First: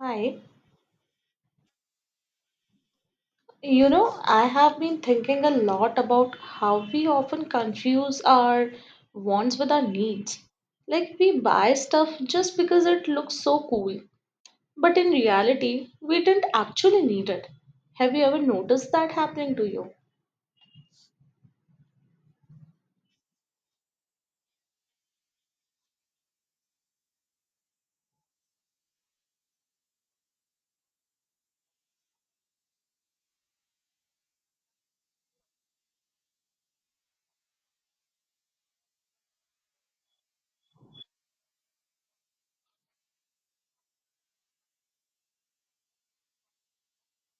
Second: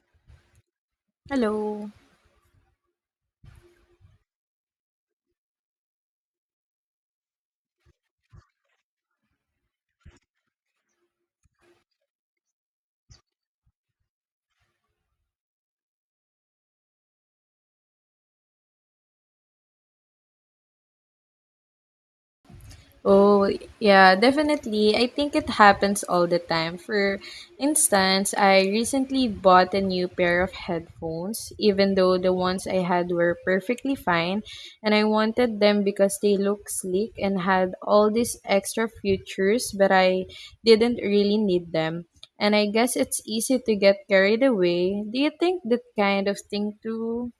Hi. Hello. I have been thinking a lot about how we often confuse our wants with our needs. Like, we buy stuff just because it looks so cool, but in reality, we didn't actually need it. Have you ever noticed that happening to you? Oh, yeah, definitely. I think it happens all the time. For instance, I recently bought a new pair of headphones, even though the ones I had were perfectly fine, and I wanted them because they look sleek and had all these extra features, but I didn't really need them. And I guess it's easy to get carried away. Do you think that kind of thing too?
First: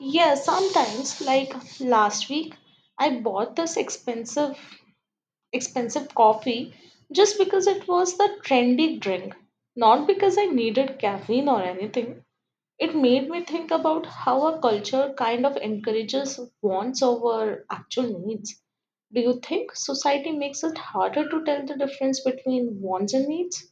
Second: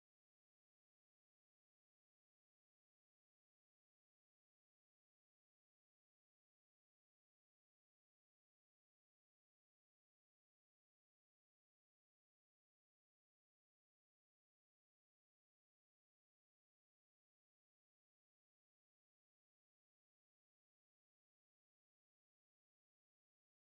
Yeah, sometimes, like last week, I bought this expensive coffee just because it was the trendy drink, not because I needed caffeine or anything. It made me think about how our culture kind of encourages wants over actual needs. Do you think society makes it harder to tell the difference between wants and needs?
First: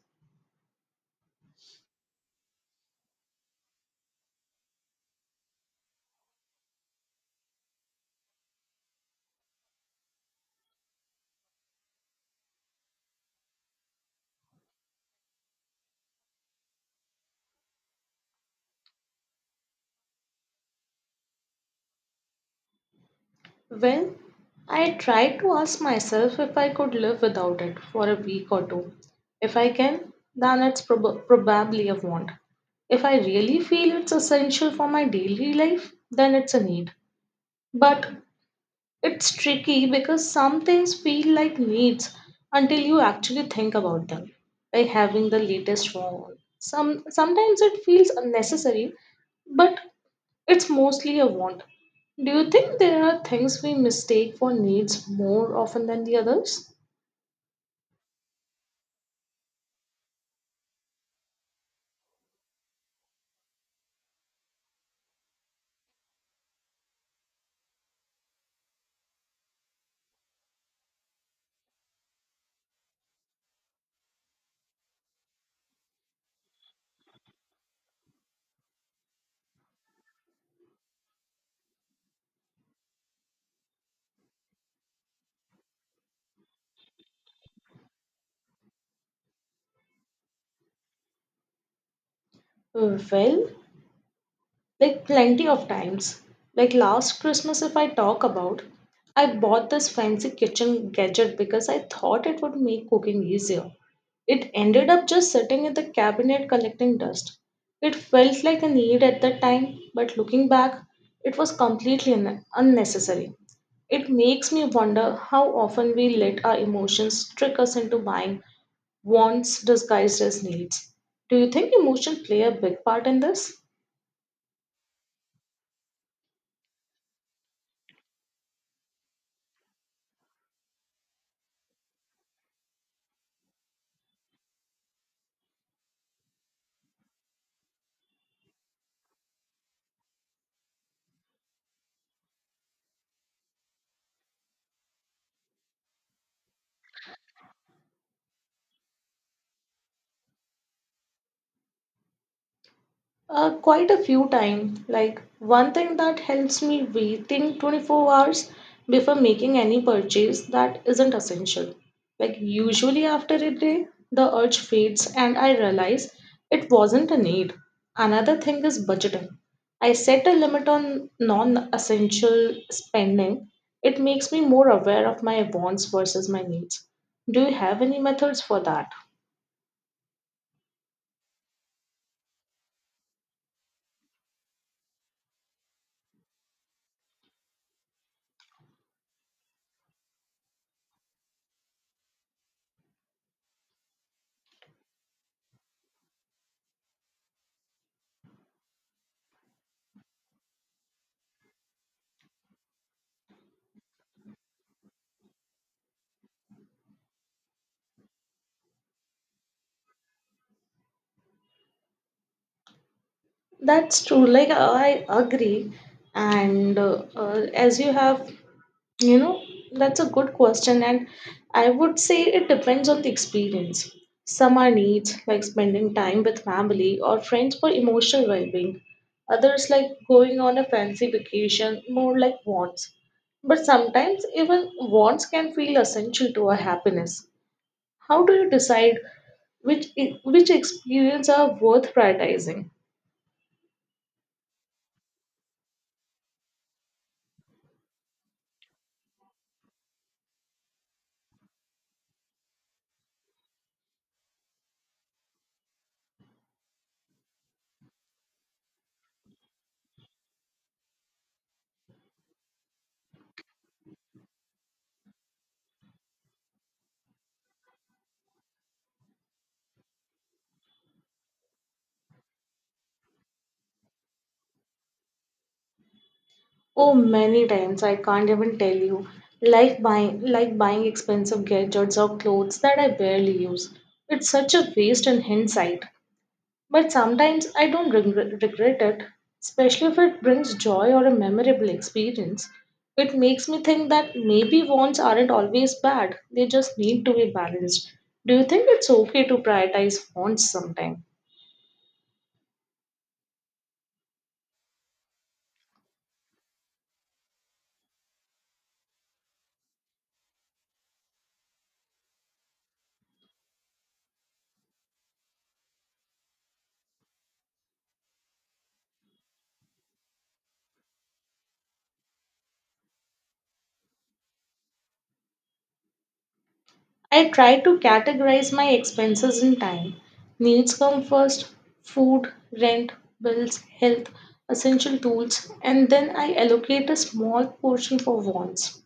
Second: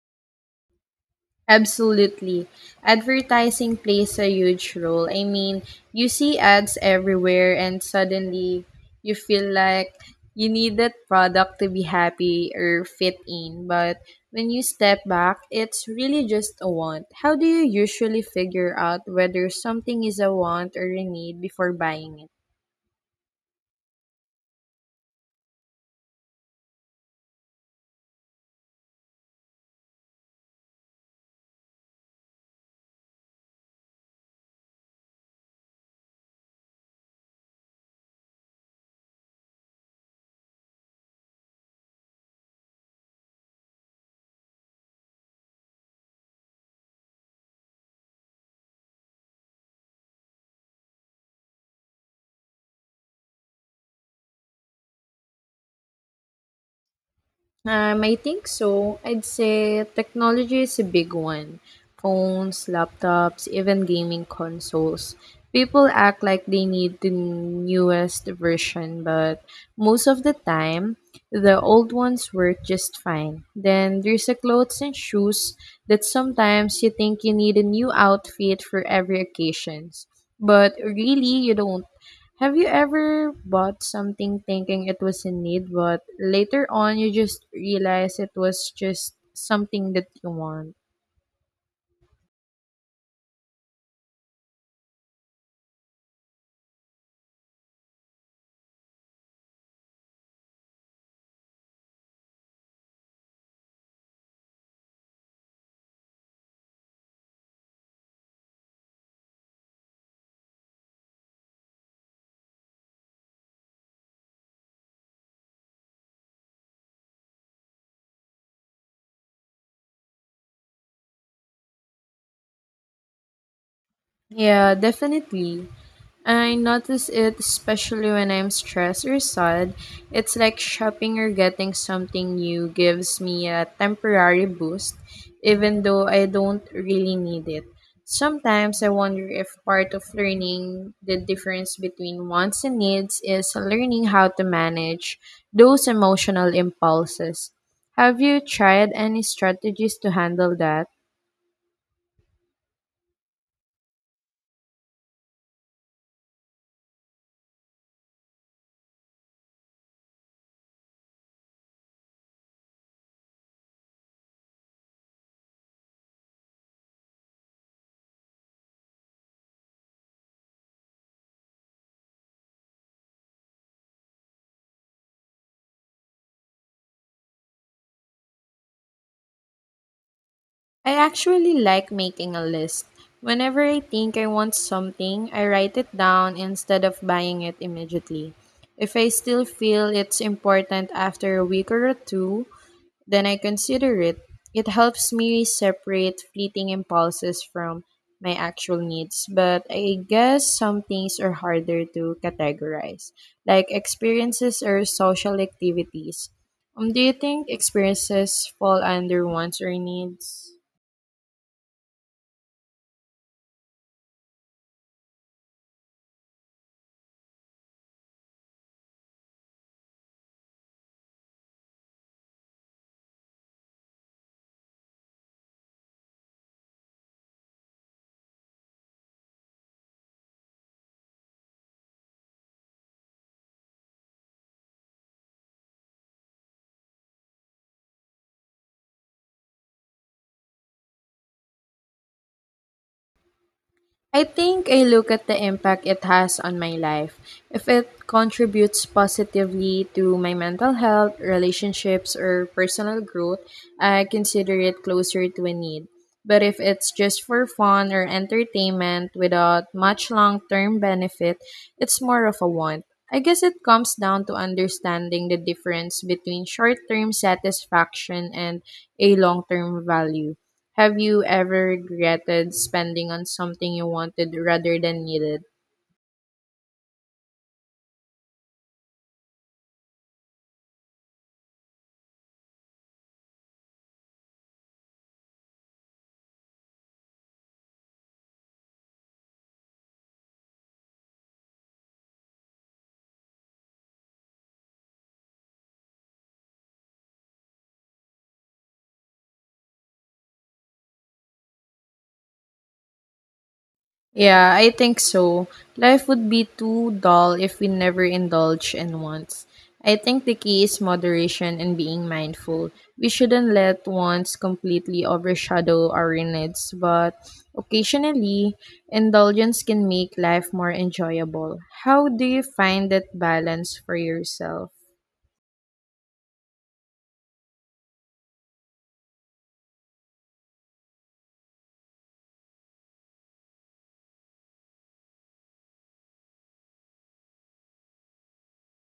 Absolutely. Advertising plays a huge role. I mean, you see ads everywhere and suddenly you feel like you need that product to be happy or fit in. But when you step back, it's really just a want. How do you usually figure out whether something is a want or a need before buying it? Well, I tried to ask myself if I could live without it for a week or two. If I can, then it's probably a want. If I really feel it's essential for my daily life, then it's a need. But it's tricky because some things feel like needs until you actually think about them, like having the latest phone. Sometimes it feels unnecessary, but it's mostly a want. Do you think there are things we mistake for needs more often than the others? I think so. I'd say technology is a big one. Phones, laptops, even gaming consoles. People act like they need the newest version, but most of the time, the old ones work just fine. Then there's the clothes and shoes that sometimes you think you need a new outfit for every occasions, but really you don't. Have you ever bought something thinking it was in need, but later on you just realize it was just something that you want? Well, Like plenty of times. Like last Christmas, if I talk about, I bought this fancy kitchen gadget because I thought it would make cooking easier. It ended up just sitting in the cabinet collecting dust. It felt like a need at the time, but looking back, it was completely unnecessary. It makes me wonder how often we let our emotions trick us into buying wants disguised as needs. Do you think emotions play a big part in this? Yeah, definitely. I notice it especially when I'm stressed or sad. It's like shopping or getting something new gives me a temporary boost, even though I don't really need it. Sometimes I wonder if part of learning the difference between wants and needs is learning how to manage those emotional impulses. Have you tried any strategies to handle that? Quite a few times. Like one thing that helps me, waiting 24 hours before making any purchase that isn't essential. Like usually after a day, the urge fades and I realize it wasn't a need. Another thing is budgeting. I set a limit on non-essential spending. It makes me more aware of my wants versus my needs. Do you have any methods for that? I actually like making a list. Whenever I think I want something, I write it down instead of buying it immediately. If I still feel it's important after a week or two, then I consider it. It helps me separate fleeting impulses from my actual needs, but I guess some things are harder to categorize, like experiences or social activities. Do you think experiences fall under wants or needs? That's true. Like I agree, and as you have, you know, that's a good question, and I would say it depends on the experience. Some are needs like spending time with family or friends for emotional well-being. Others like going on a fancy vacation, more like wants. But sometimes even wants can feel essential to our happiness. How do you decide which which experience are worth prioritizing? I think I look at the impact it has on my life. If it contributes positively to my mental health, relationships, or personal growth, I consider it closer to a need. But if it's just for fun or entertainment without much long term benefit, it's more of a want. I guess it comes down to understanding the difference between short term satisfaction and a long term value. Have you ever regretted spending on something you wanted rather than needed? Oh, many times I can't even tell you. Like buying expensive gadgets or clothes that I barely use. It's such a waste in hindsight. But sometimes I don't regret it, especially if it brings joy or a memorable experience. It makes me think that maybe wants aren't always bad. They just need to be balanced. Do you think it's okay to prioritize wants sometimes? Yeah, I think so. Life would be too dull if we never indulge in wants. I think the key is moderation and being mindful. We shouldn't let wants completely overshadow our needs, but occasionally, indulgence can make life more enjoyable. How do you find that balance for yourself? I try to categorize my expenses in time. Needs come first, food, rent, bills, health, essential tools, and then I allocate a small portion for wants,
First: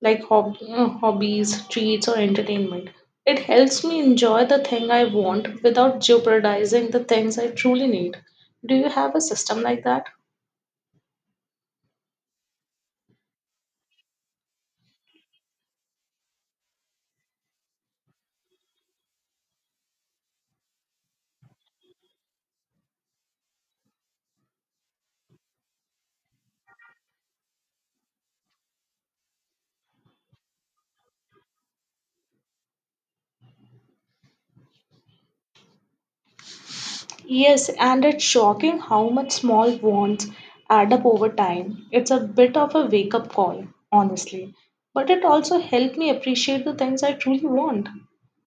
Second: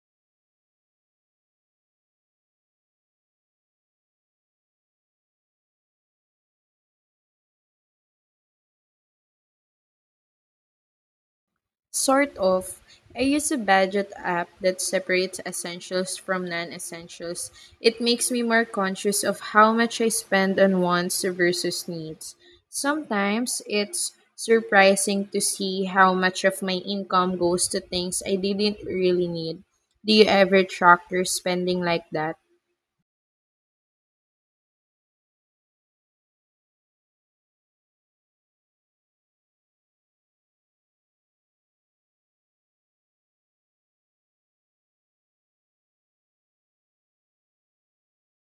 like hobbies, treats, or entertainment. It helps me enjoy the thing I want without jeopardizing the things I truly need. Do you have a system like that? Sort of. I use a budget app that separates essentials from non essentials. It makes me more conscious of how much I spend on wants versus needs. Sometimes it's surprising to see how much of my income goes to things I didn't really need. Do you ever track your spending like that? Yes, and it's shocking how much small wants add up over time. It's a bit of a wake up call, honestly. But it also helped me appreciate the things I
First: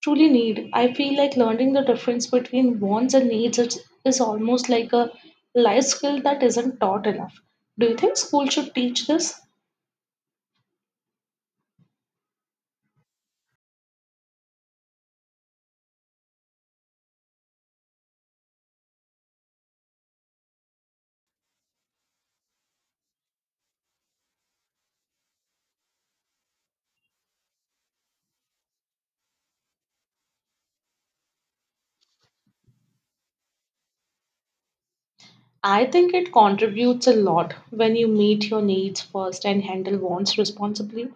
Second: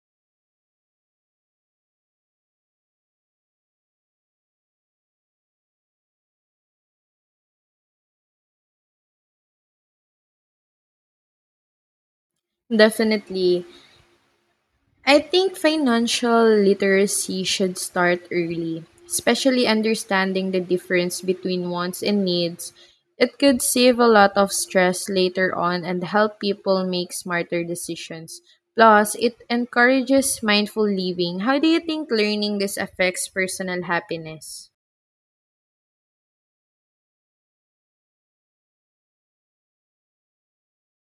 truly need. I feel like learning the difference between wants and needs is almost like a life skill that isn't taught enough. Do you think school should teach this? Definitely. I think financial literacy should start early, especially understanding the difference between wants and needs. It could save a lot of stress later on and help people make smarter decisions. Plus, it encourages mindful living. How do you think learning this affects personal happiness? I think it contributes a lot when you meet your needs first and handle wants responsibly.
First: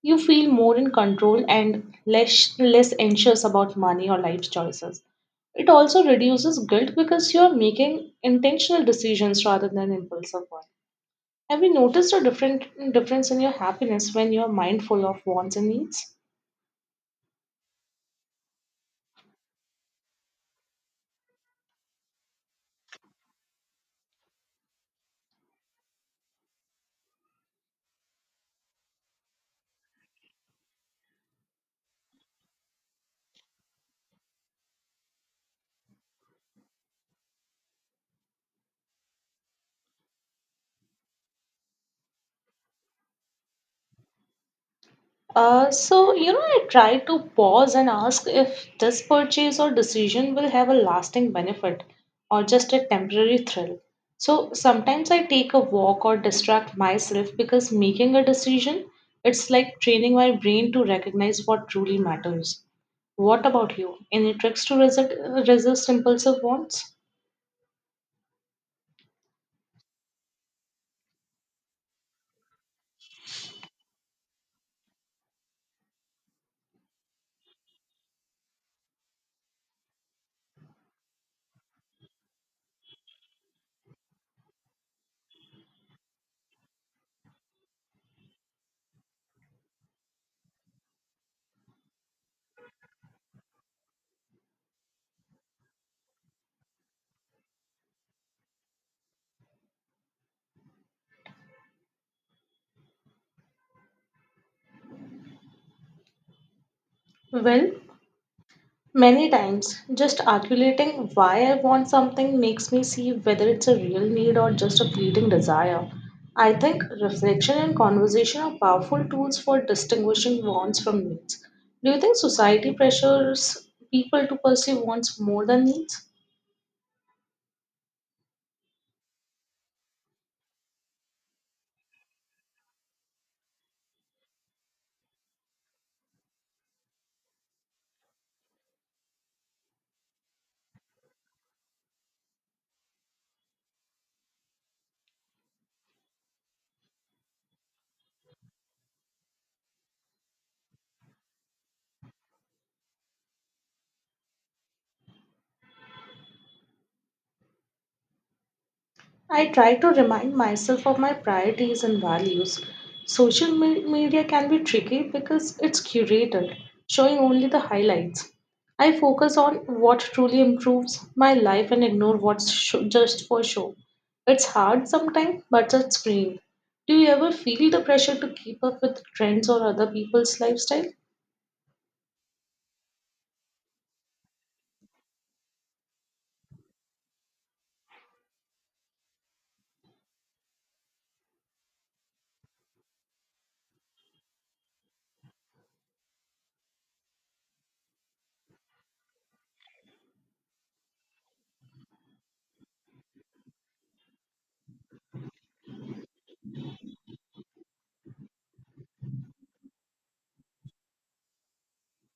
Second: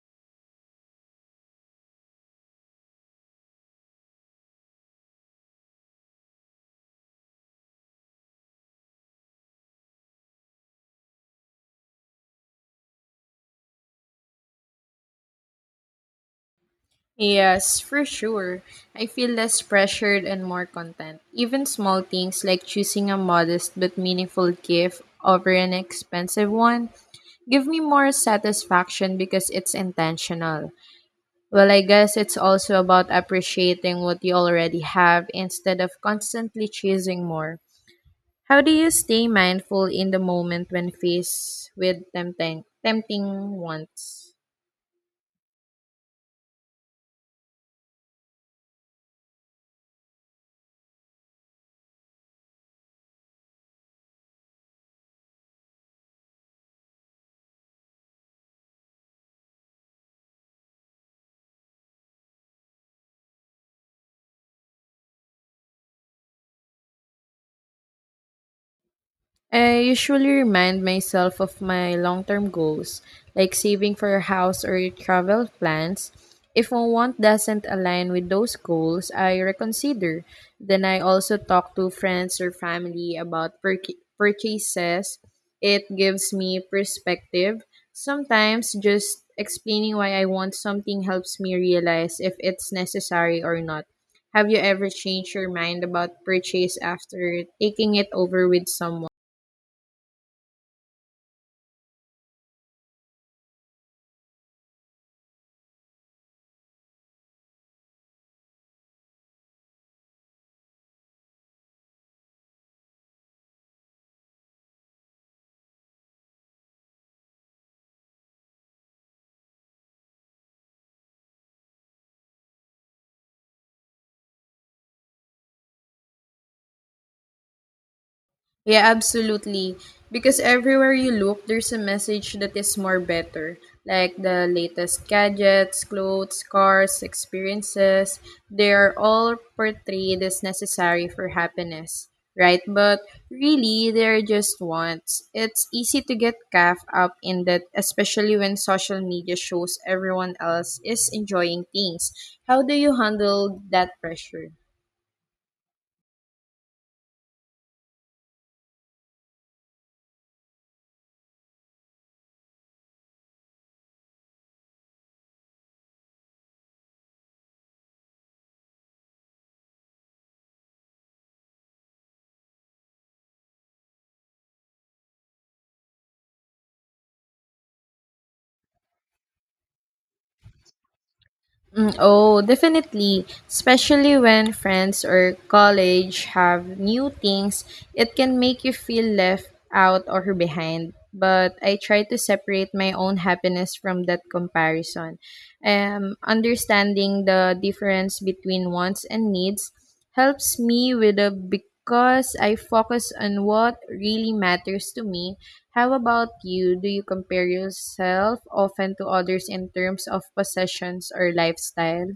You feel more in control and less anxious about money or life choices. It also reduces guilt because you are making intentional decisions rather than impulsive ones. Have you noticed a different difference in your happiness when you are mindful of wants and needs? Yes, for sure. I feel less pressured and more content. Even small things like choosing a modest but meaningful gift over an expensive one give me more satisfaction because it's intentional. Well, I guess it's also about appreciating what you already have instead of constantly chasing more. How do you stay mindful in the moment when faced with tempting wants? I try to pause and ask if this purchase or decision will have a lasting benefit or just a temporary thrill. So, sometimes I take a walk or distract myself because making a decision, it's like training my brain to recognize what truly matters. What about you? Any tricks to resist impulsive wants? I usually remind myself of my long term goals, like saving for a house or travel plans. If one want doesn't align with those goals, I reconsider. Then I also talk to friends or family about purchases. It gives me perspective. Sometimes just explaining why I want something helps me realize if it's necessary or not. Have you ever changed your mind about purchase after taking it over with someone? Well, Many times, just articulating why I want something makes me see whether it's a real need or just a fleeting desire. I think reflection and conversation are powerful tools for distinguishing wants from needs. Do you think society pressures people to pursue wants more than needs? Yeah, absolutely. Because everywhere you look, there's a message that is more better, like the latest gadgets, clothes, cars, experiences. They are all portrayed as necessary for happiness, right? But really, they're just wants. It's easy to get caught up in that, especially when social media shows everyone else is enjoying things. How do you handle that pressure? I try to remind myself of my priorities and values. Media can be tricky because it's curated, showing only the highlights. I focus on what truly improves my life and ignore what's sho just for show. It's hard sometimes, but it's freeing. Do you ever feel the pressure to keep up with trends or other people's lifestyle? Mm, oh, definitely. Especially when friends or college have new things, it can make you feel left out or behind. But I try to separate my own happiness from that comparison. Understanding the difference between wants and needs helps me with a because I focus on what really matters to me. How about you? Do you compare yourself often to others in terms of possessions or lifestyle?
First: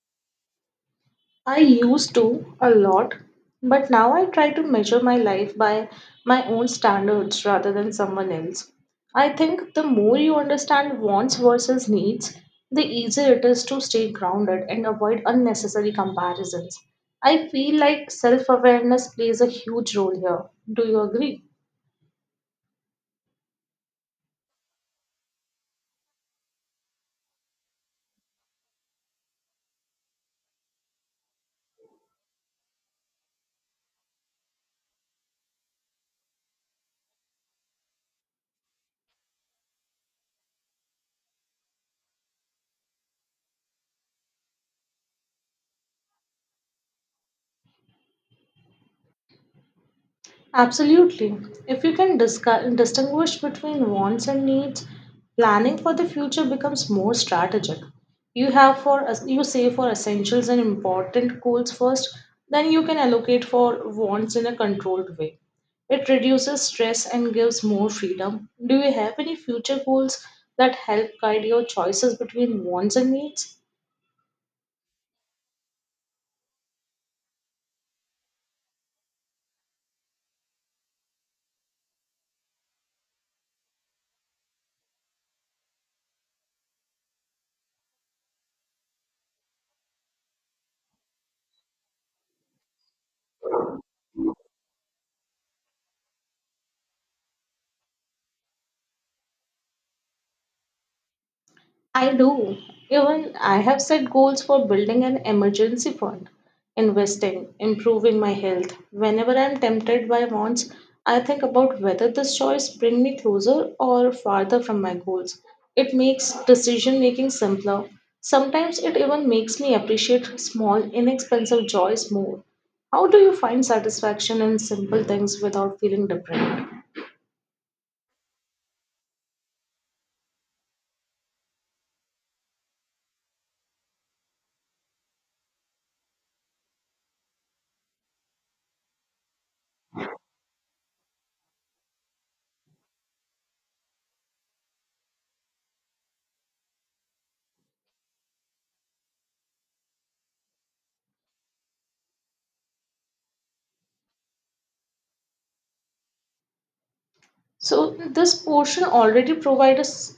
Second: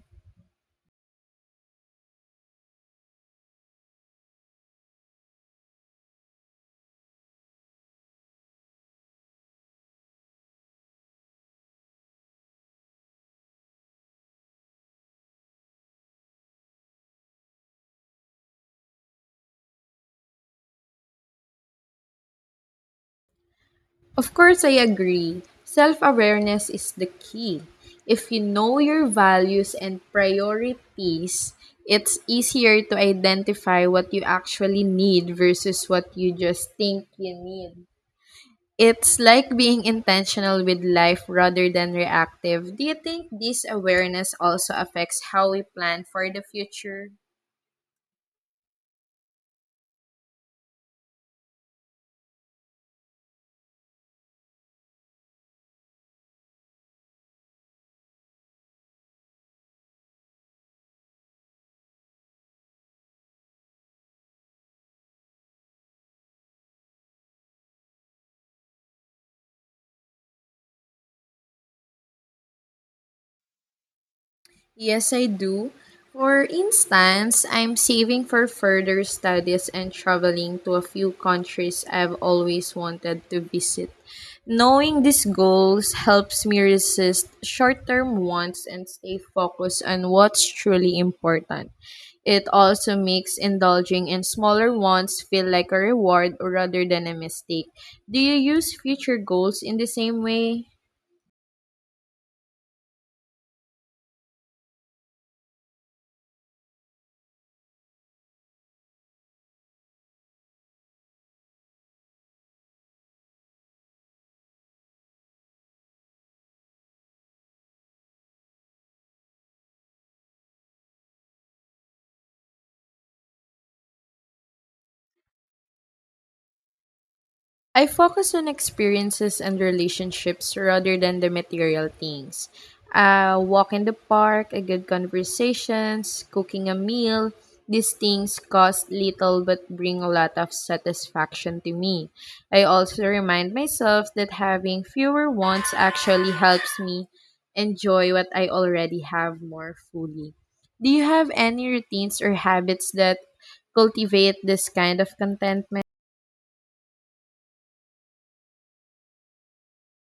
I used to a lot, but now I try to measure my life by my own standards rather than someone else. I think the more you understand wants versus needs, the easier it is to stay grounded and avoid unnecessary comparisons. I feel like self awareness plays a huge role here. Do you agree? Of course, I agree. Self awareness is the key. If you know your values and priorities, it's easier to identify what you actually need versus what you just think you need. It's like being intentional with life rather than reactive. Do you think this awareness also affects how we plan for the future? Absolutely. If you can distinguish between wants and needs, planning for the future becomes more strategic. You have for you save for essentials and important goals first, then you can allocate for wants in a controlled way. It reduces stress and gives more freedom. Do you have any future goals that help guide your choices between wants and needs? Yes, I do. For instance, I'm saving for further studies and traveling to a few countries I've always wanted to visit. Knowing these goals helps me resist short term wants and stay focused on what's truly important. It also makes indulging in smaller wants feel like a reward rather than a mistake. Do you use future goals in the same way? I do. Even I have set goals for building an emergency fund, investing, improving my health. Whenever I'm tempted by wants, I think about whether this choice bring me closer or farther from my goals. It makes decision making simpler. Sometimes it even makes me appreciate small, inexpensive joys more. How do you find satisfaction in simple things without feeling deprived? I focus on experiences and relationships rather than the material things. A walk in the park, a good conversations, cooking a meal, these things cost little but bring a lot of satisfaction to me. I also remind myself that having fewer wants actually helps me enjoy what I already have more fully. Do you have any routines or habits that cultivate this kind of contentment? So this portion already provides us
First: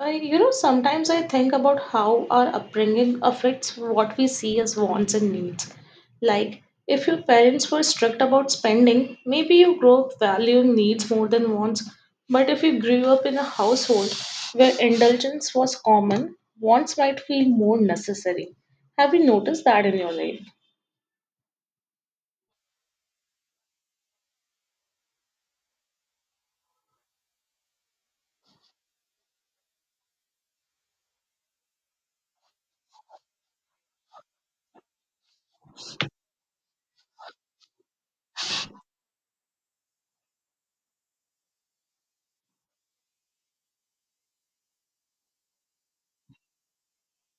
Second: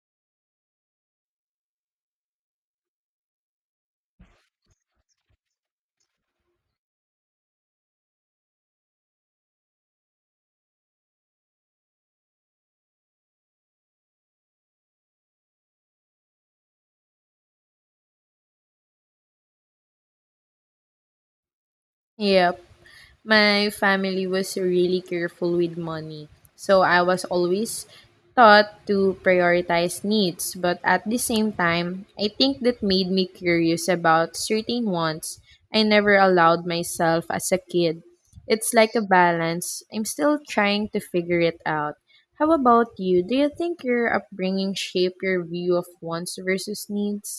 sometimes I think about how our upbringing affects what we see as wants and needs. Like, if your parents were strict about spending, maybe you grow up valuing needs more than wants. But if you grew up in a household where indulgence was common, wants might feel more necessary. Have you noticed that in your life? Yep. My family was really careful with money, so I was always taught to prioritize needs, but at the same time, I think that made me curious about certain wants I never allowed myself as a kid. It's like a balance. I'm still trying to figure it out. How about you? Do you think your upbringing shaped your view of wants versus needs?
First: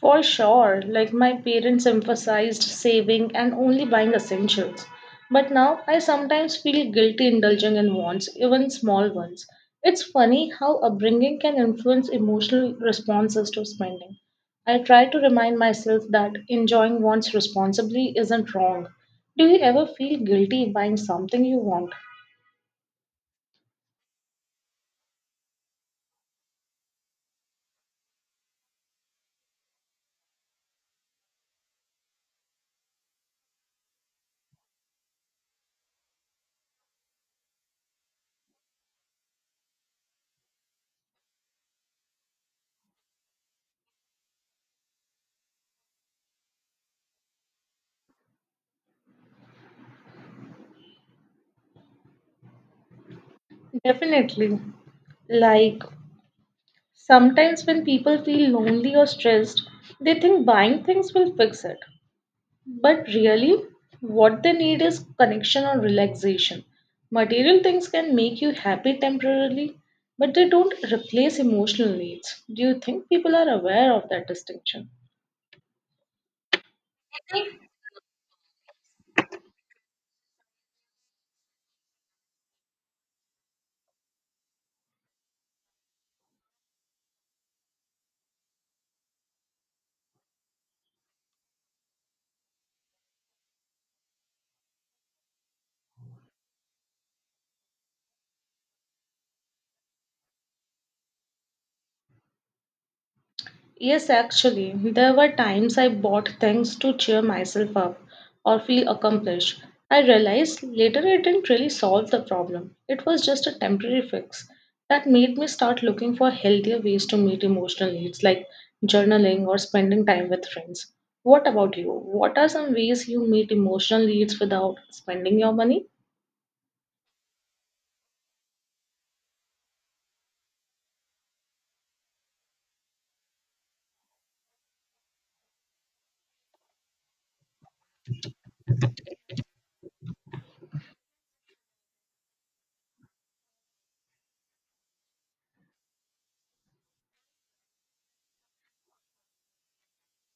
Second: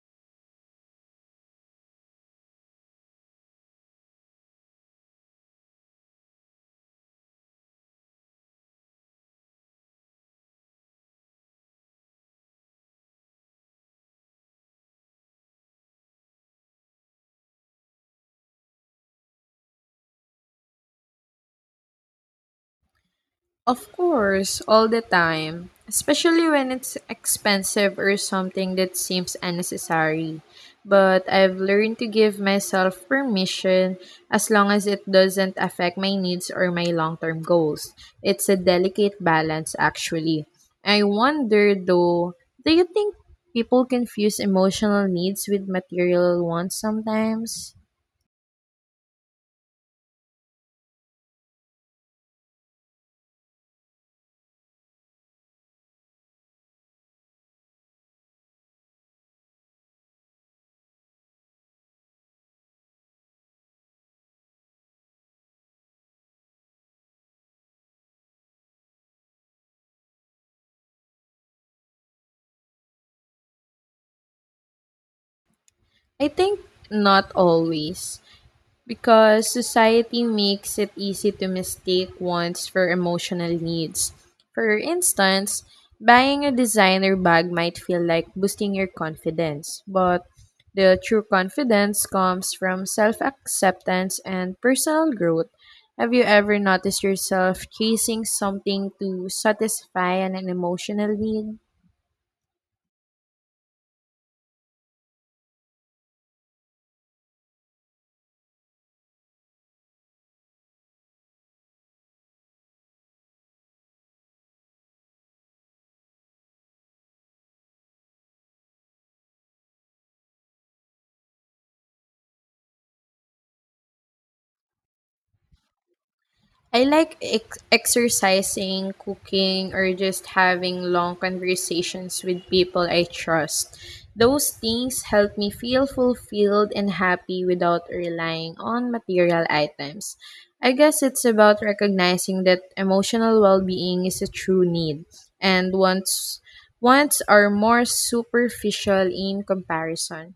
For sure, like my parents emphasized saving and only buying essentials. But now I sometimes feel guilty indulging in wants, even small ones. It's funny how upbringing can influence emotional responses to spending. I try to remind myself that enjoying wants responsibly isn't wrong. Do you ever feel guilty buying something you want? Of course, all the time, especially when it's expensive or something that seems unnecessary. But I've learned to give myself permission as long as it doesn't affect my needs or my long term goals. It's a delicate balance, actually. I wonder though, do you think people confuse emotional needs with material ones sometimes? Definitely. Like, sometimes when people feel lonely or stressed, they think buying things will fix it. But really, what they need is connection or relaxation. Material things can make you happy temporarily, but they don't replace emotional needs. Do you think people are aware of that distinction? I think not always because society makes it easy to mistake wants for emotional needs. For instance, buying a designer bag might feel like boosting your confidence, but the true confidence comes from self acceptance and personal growth. Have you ever noticed yourself chasing something to satisfy an emotional need? Yes, actually, there were times I bought things to cheer myself up or feel accomplished. I realized later it didn't really solve the problem. It was just a temporary fix that made me start looking for healthier ways to meet emotional needs like journaling or spending time with friends. What about you? What are some ways you meet emotional needs without spending your money? I like exercising, cooking, or just having long conversations with people I trust. Those things help me feel fulfilled and happy without relying on material items. I guess it's about recognizing that emotional well-being is a true need and wants are more superficial in comparison.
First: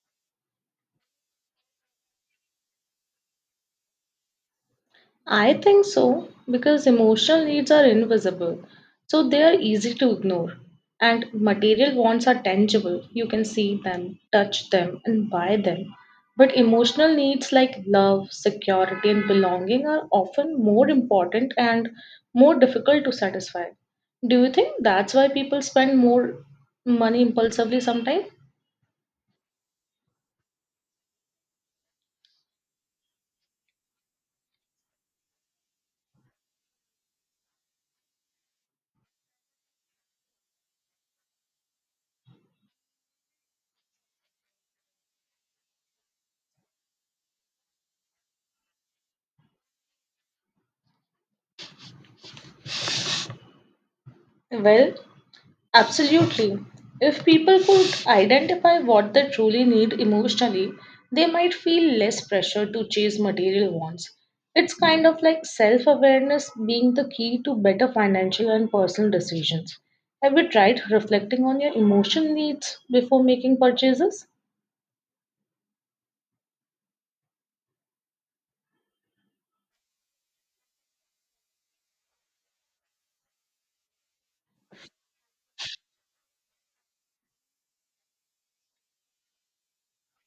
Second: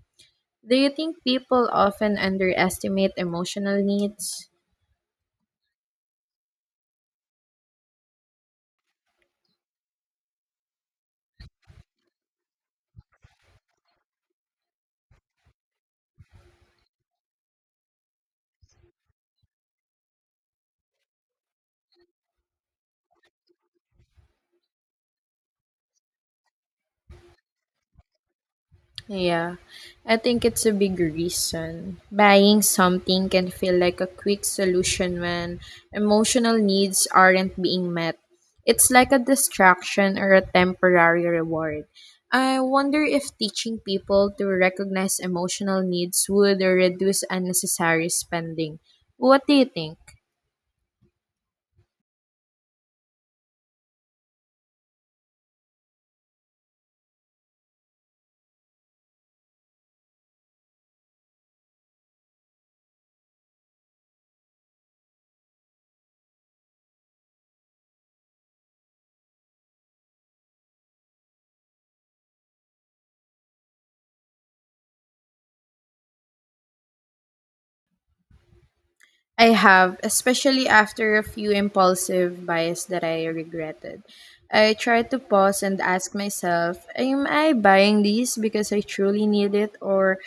Do you think people often underestimate emotional needs? I think so because emotional needs are invisible, so they are easy to ignore. And material wants are tangible. You can see them, touch them, and buy them. But emotional needs like love, security, and belonging are often more important and more difficult to satisfy. Do you think that's why people spend more money impulsively sometimes? Yeah, I think it's a big reason. Buying something can feel like a quick solution when emotional needs aren't being met. It's like a distraction or a temporary reward. I wonder if teaching people to recognize emotional needs would reduce unnecessary spending. What do you think? Well, Absolutely. If people could identify what they truly need emotionally, they might feel less pressure to chase material wants. It's kind of like self awareness being the key to better financial and personal decisions. Have you tried reflecting on your emotional needs before making purchases? I have, especially after a few impulsive buys that I regretted. I tried to pause and ask myself, am I buying these because I truly need it or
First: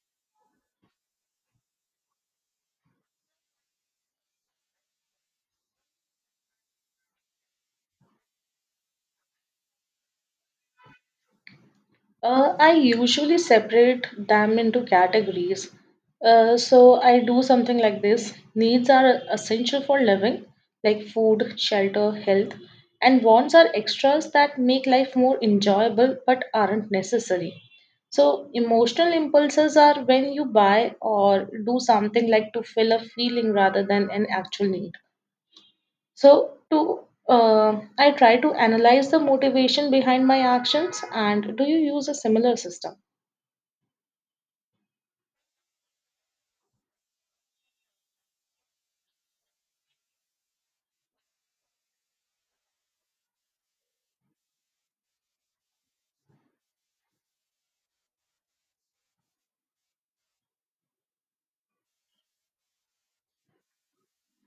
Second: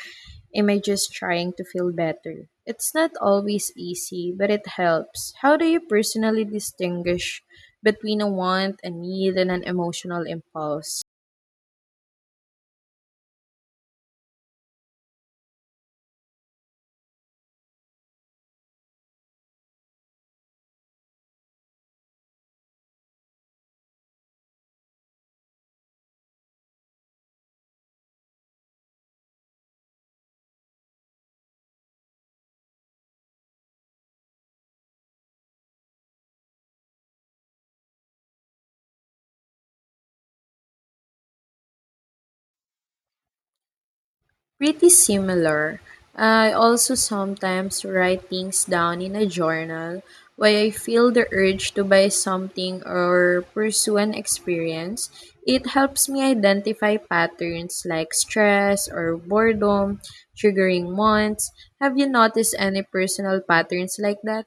am I just trying to feel better? It's not always easy, but it helps. How do you personally distinguish between a want, a need, and an emotional impulse? I usually separate them into categories. So I do something like this. Needs are essential for living, like food, shelter, health, and wants are extras that make life more enjoyable but aren't necessary. So emotional impulses are when you buy or do something like to fill a feeling rather than an actual need. So to I try to analyze the motivation behind my actions and do you use a similar system? Pretty similar. I also sometimes write things down in a journal when I feel the urge to buy something or pursue an experience. It helps me identify patterns like stress or boredom, triggering wants. Have you noticed any personal patterns like that?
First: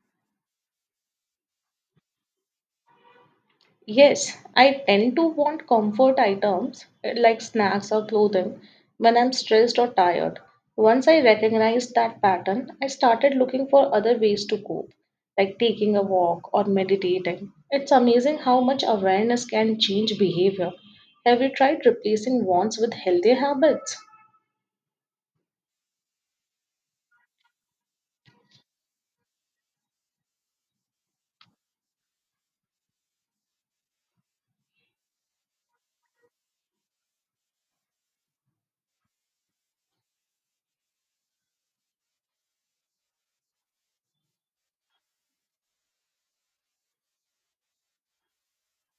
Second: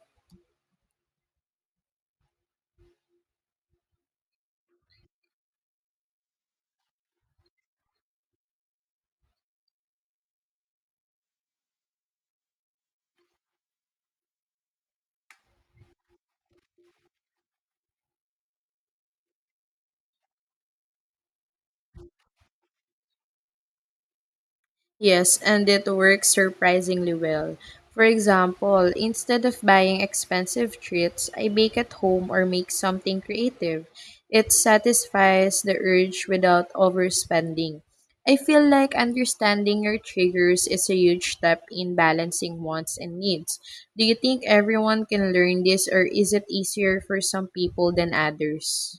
Yes, I tend to want comfort items like snacks or clothing when I'm stressed or tired. Once I recognized that pattern, I started looking for other ways to cope, like taking a walk or meditating. It's amazing how much awareness can change behavior. Have you tried replacing wants with healthy habits? Yes, and it works surprisingly well. For example, instead of buying expensive treats, I bake at home or make something creative. It satisfies the urge without overspending. I feel like understanding your triggers is a huge step in balancing wants and needs. Do you think everyone can learn this, or is it easier for some people than others?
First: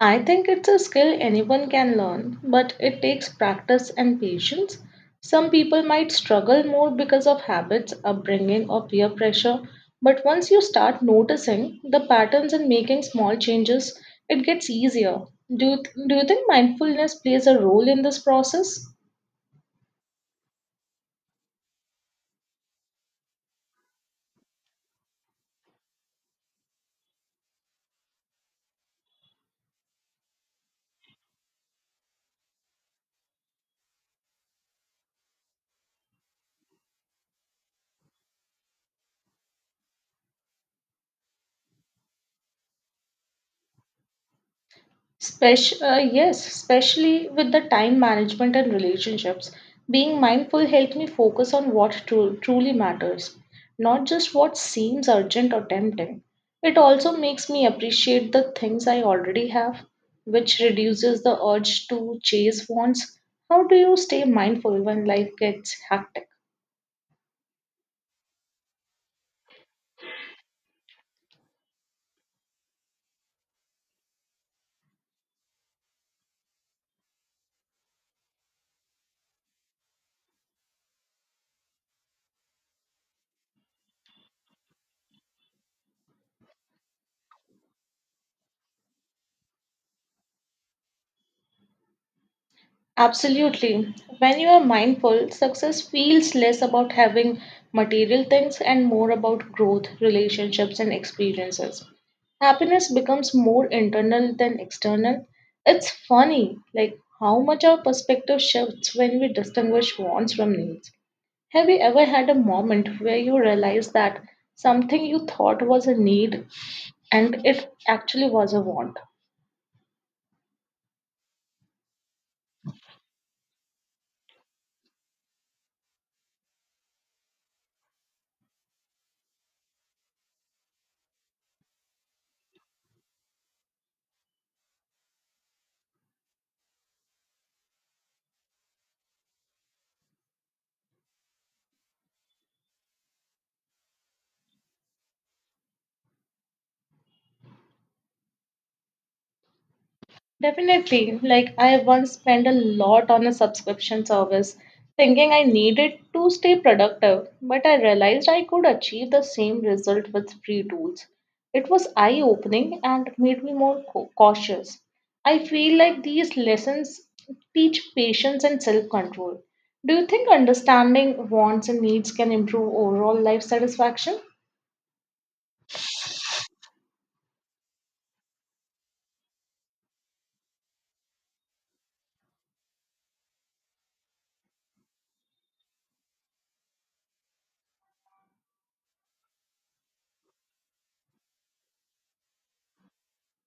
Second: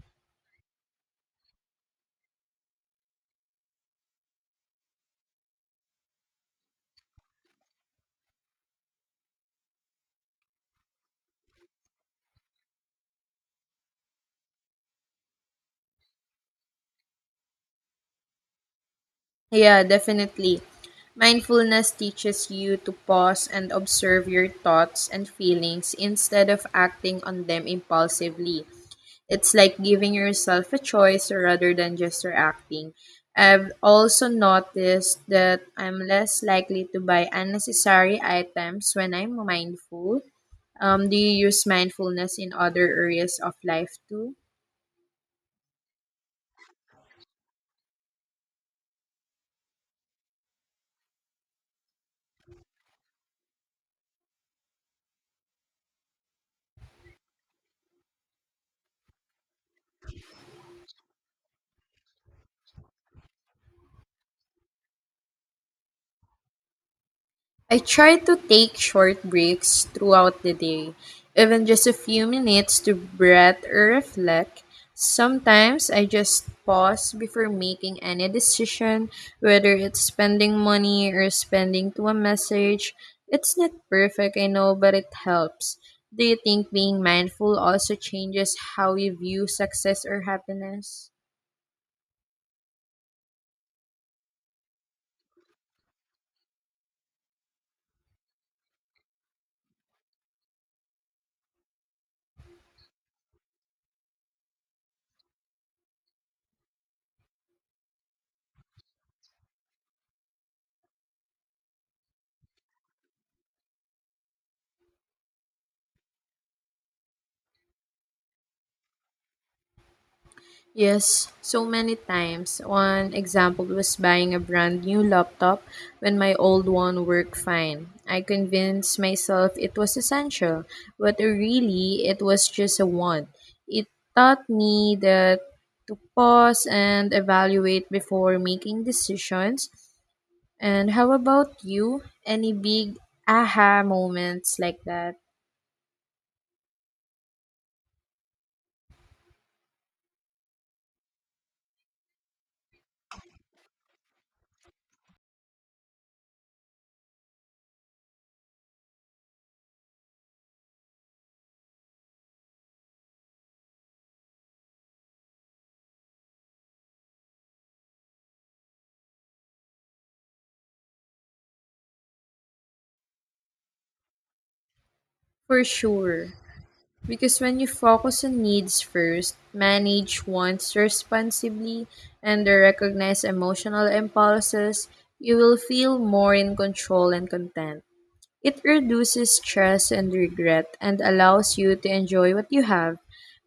I think it's a skill anyone can learn, but it takes practice and patience. Some people might struggle more because of habits, upbringing, or peer pressure, but once you start noticing the patterns and making small changes, it gets easier. Do you, do you think mindfulness plays a role in this process? Yeah, definitely. Mindfulness teaches you to pause and observe your thoughts and feelings instead of acting on them impulsively. It's like giving yourself a choice rather than just reacting. I've also noticed that I'm less likely to buy unnecessary items when I'm mindful. Do you use mindfulness in other areas of life too? Yes, especially with the time management and relationships. Being mindful helps me focus on what truly matters, not just what seems urgent or tempting. It also makes me appreciate the things I already have, which reduces the urge to chase wants. How do you stay mindful when life gets hectic? I try to take short breaks throughout the day, even just a few minutes to breathe or reflect. Sometimes I just pause before making any decision, whether it's spending money or spending to a message. It's not perfect, I know, but it helps. Do you think being mindful also changes how you view success or happiness? Absolutely. When you are mindful, success feels less about having material things and more about growth, relationships, and experiences. Happiness becomes more internal than external. It's funny, like how much our perspective shifts when we distinguish wants from needs. Have you ever had a moment where you realized that something you thought was a need and it actually was a want? Yes, so many times. One example was buying a brand new laptop when my old one worked fine. I convinced myself it was essential, but really it was just a want. It taught me that to pause and evaluate before making decisions. And how about you? Any big aha moments like that? Definitely. Like I once spent a lot on a subscription service thinking I needed to stay productive, but I realized I could achieve the same result with free tools. It was eye-opening and made me more cautious. I feel like these lessons teach patience and self-control. Do you think understanding wants and needs can improve overall life satisfaction? For sure. Because when you focus on needs first, manage wants responsibly, and recognize emotional impulses, you will feel more in control and content. It reduces stress and regret and allows you to enjoy what you have.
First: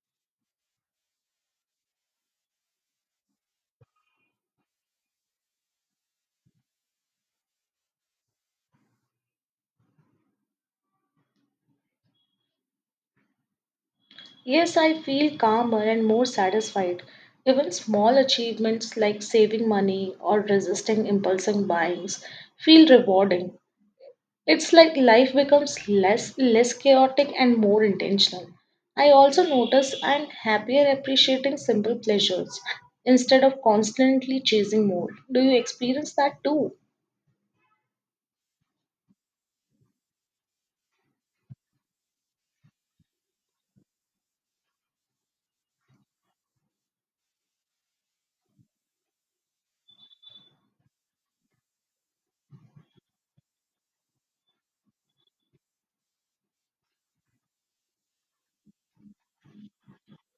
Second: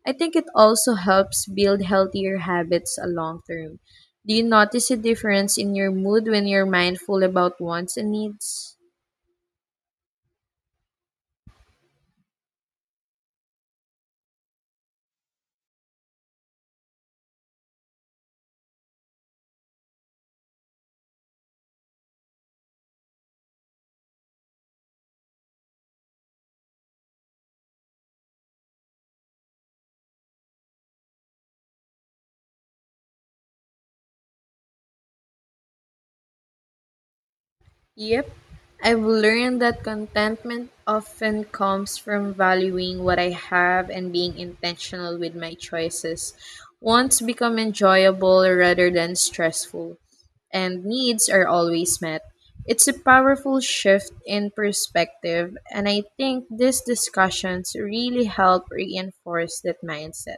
I think it also helps build healthier habits a long term. Do you notice a difference in your mood when you're mindful about wants and needs? Yes, I feel calmer and more satisfied. Even small achievements like saving money or resisting impulsive buyings feel rewarding. It's like life becomes less chaotic and more intentional. I also notice I'm happier appreciating simple pleasures instead of constantly chasing more. Do you experience that too? Yep, I've learned that contentment often comes from valuing what I have and being intentional with my choices. Wants become enjoyable rather than stressful, and needs are always met. It's a powerful shift in perspective, and I think these discussions really help reinforce that mindset.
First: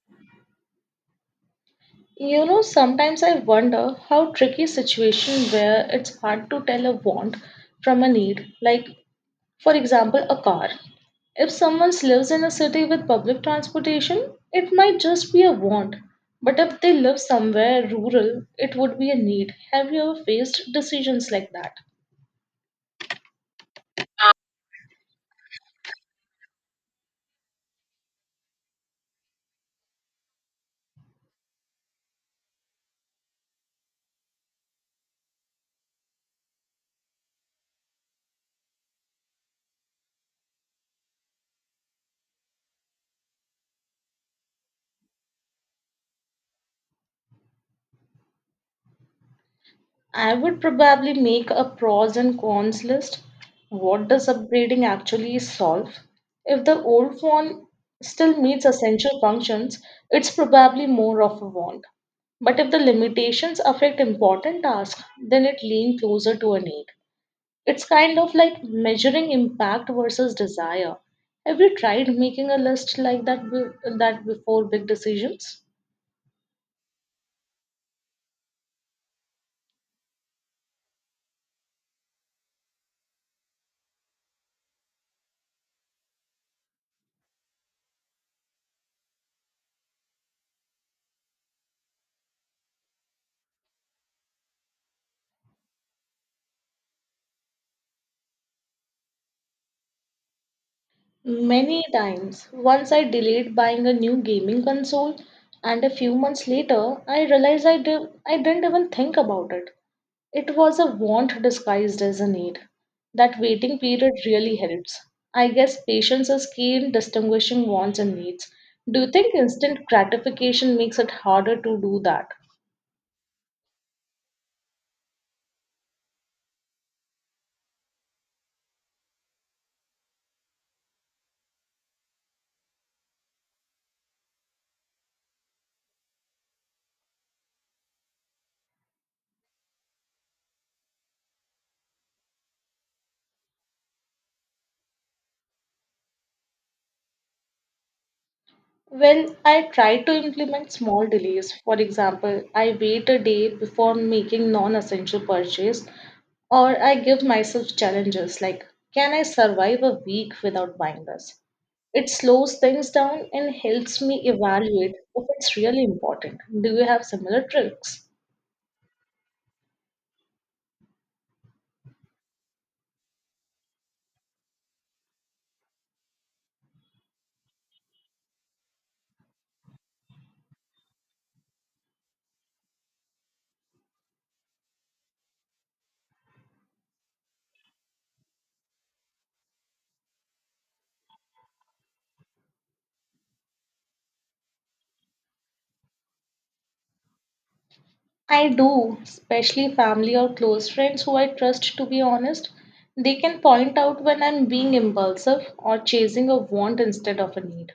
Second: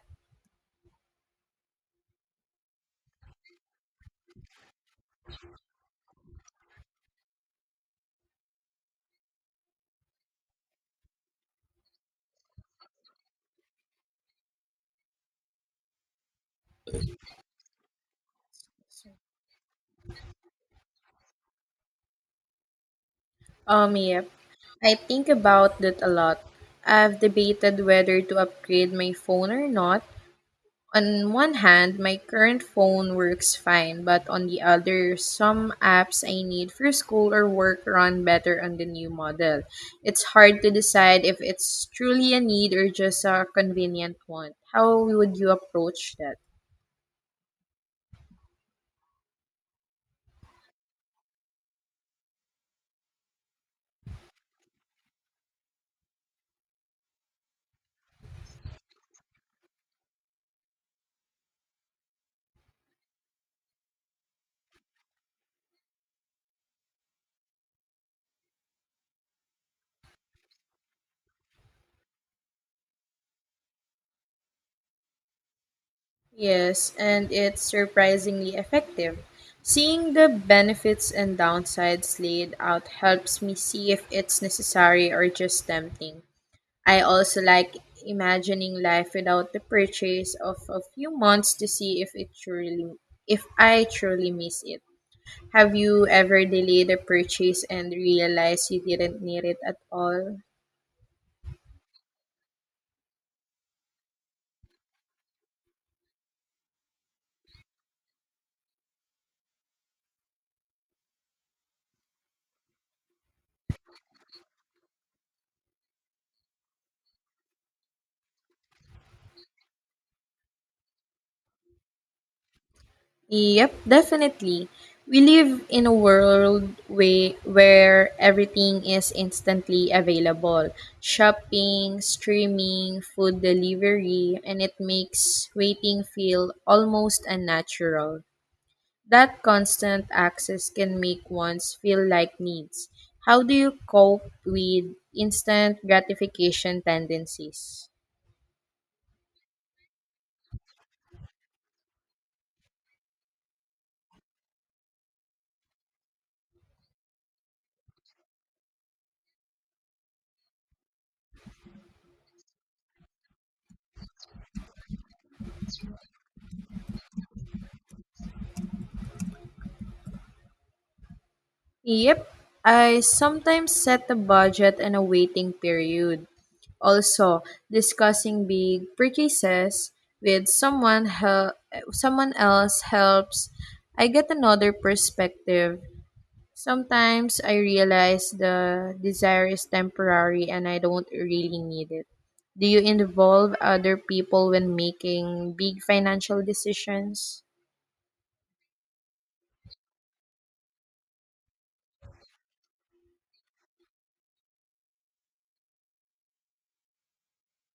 You know, sometimes I wonder how tricky situation where it's hard to tell a want from a need, like, for example, a car. If someone lives in a city with public transportation, it might just be a want. But if they live somewhere rural, it would be a need. Have you ever faced decisions like that? Yep. I think about that a lot. I've debated whether to upgrade my phone or not. On one hand, my current phone works fine, but on the other, some apps I need for school or work run better on the new model. It's hard to decide if it's truly a need or just a convenient one. How would you approach that? I would probably make a pros and cons list. What does upgrading actually solve? If the old phone still meets essential functions, it's probably more of a want. But if the limitations affect important tasks, then it leans closer to a need. It's kind of like measuring impact versus desire. Have you tried making a list like that before big decisions? Yes, and it's surprisingly effective. Seeing the benefits and downsides laid out helps me see if it's necessary or just tempting. I also like imagining life without the purchase of a few months to see if it truly if I truly miss it. Have you ever delayed a purchase and realized you didn't need it at all? Many times. Once I delayed buying a new gaming console, and a few months later, I realized I didn't even think about it. It was a want disguised as a need. That waiting period really helps. I guess patience is key in distinguishing wants and needs. Do you think instant gratification makes it harder to do that? Yep, definitely. We live in a world way where everything is instantly available. Shopping, streaming, food delivery, and it makes waiting feel almost unnatural. That constant access can make ones feel like needs. How do you cope with instant gratification tendencies? Well, I try to implement small delays. For example, I wait a day before making non-essential purchase, or I give myself challenges like, can I survive a week without buying this? It slows things down and helps me evaluate if it's really important. Do you have similar tricks? Yep, I sometimes set a budget and a waiting period. Also, discussing big purchases with someone else helps I get another perspective. Sometimes I realize the desire is temporary and I don't really need it. Do you involve other people when making big financial decisions? I do, especially family or close friends who I trust to be honest. They can point out when I'm being impulsive or chasing a want instead of a need.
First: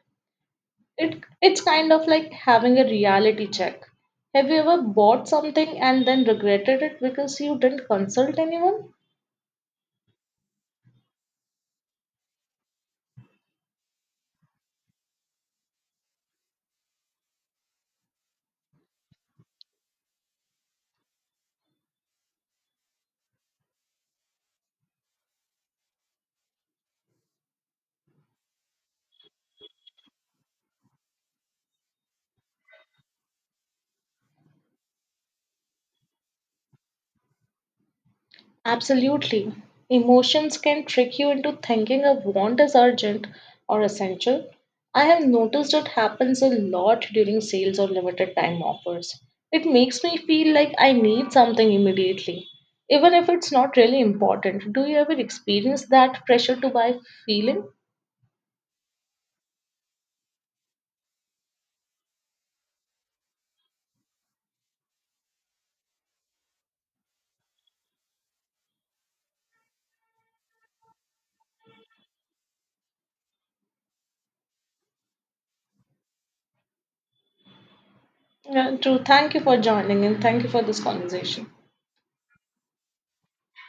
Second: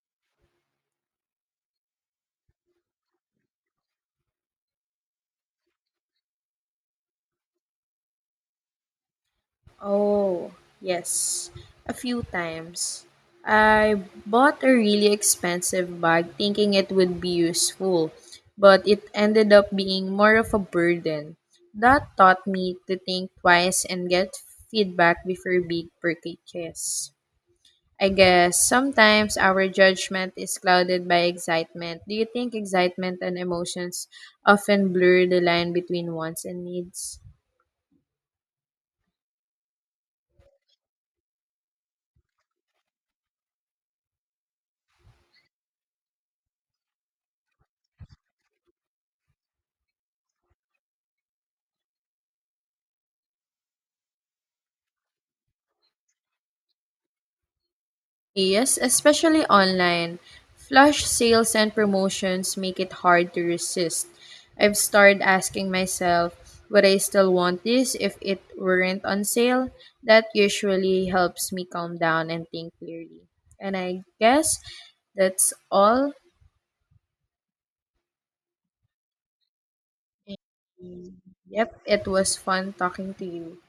It's kind of like having a reality check. Have you ever bought something and then regretted it because you didn't consult anyone? Oh, yes, a few times. I bought a really expensive bag thinking it would be useful, but it ended up being more of a burden. That taught me to think twice and get feedback before big purchases. I guess sometimes our judgment is clouded by excitement. Do you think excitement and emotions often blur the line between wants and needs? Absolutely. Emotions can trick you into thinking a want is urgent or essential. I have noticed it happens a lot during sales or limited time offers. It makes me feel like I need something immediately, even if it's not really important. Do you ever experience that pressure to buy feeling? Yes, especially online. Flash sales and promotions make it hard to resist. I've started asking myself, would I still want this if it weren't on sale? That usually helps me calm down and think clearly. And I guess that's all. Yeah, true. Thank you for joining and thank you for this And conversation. yep, it was fun talking to you.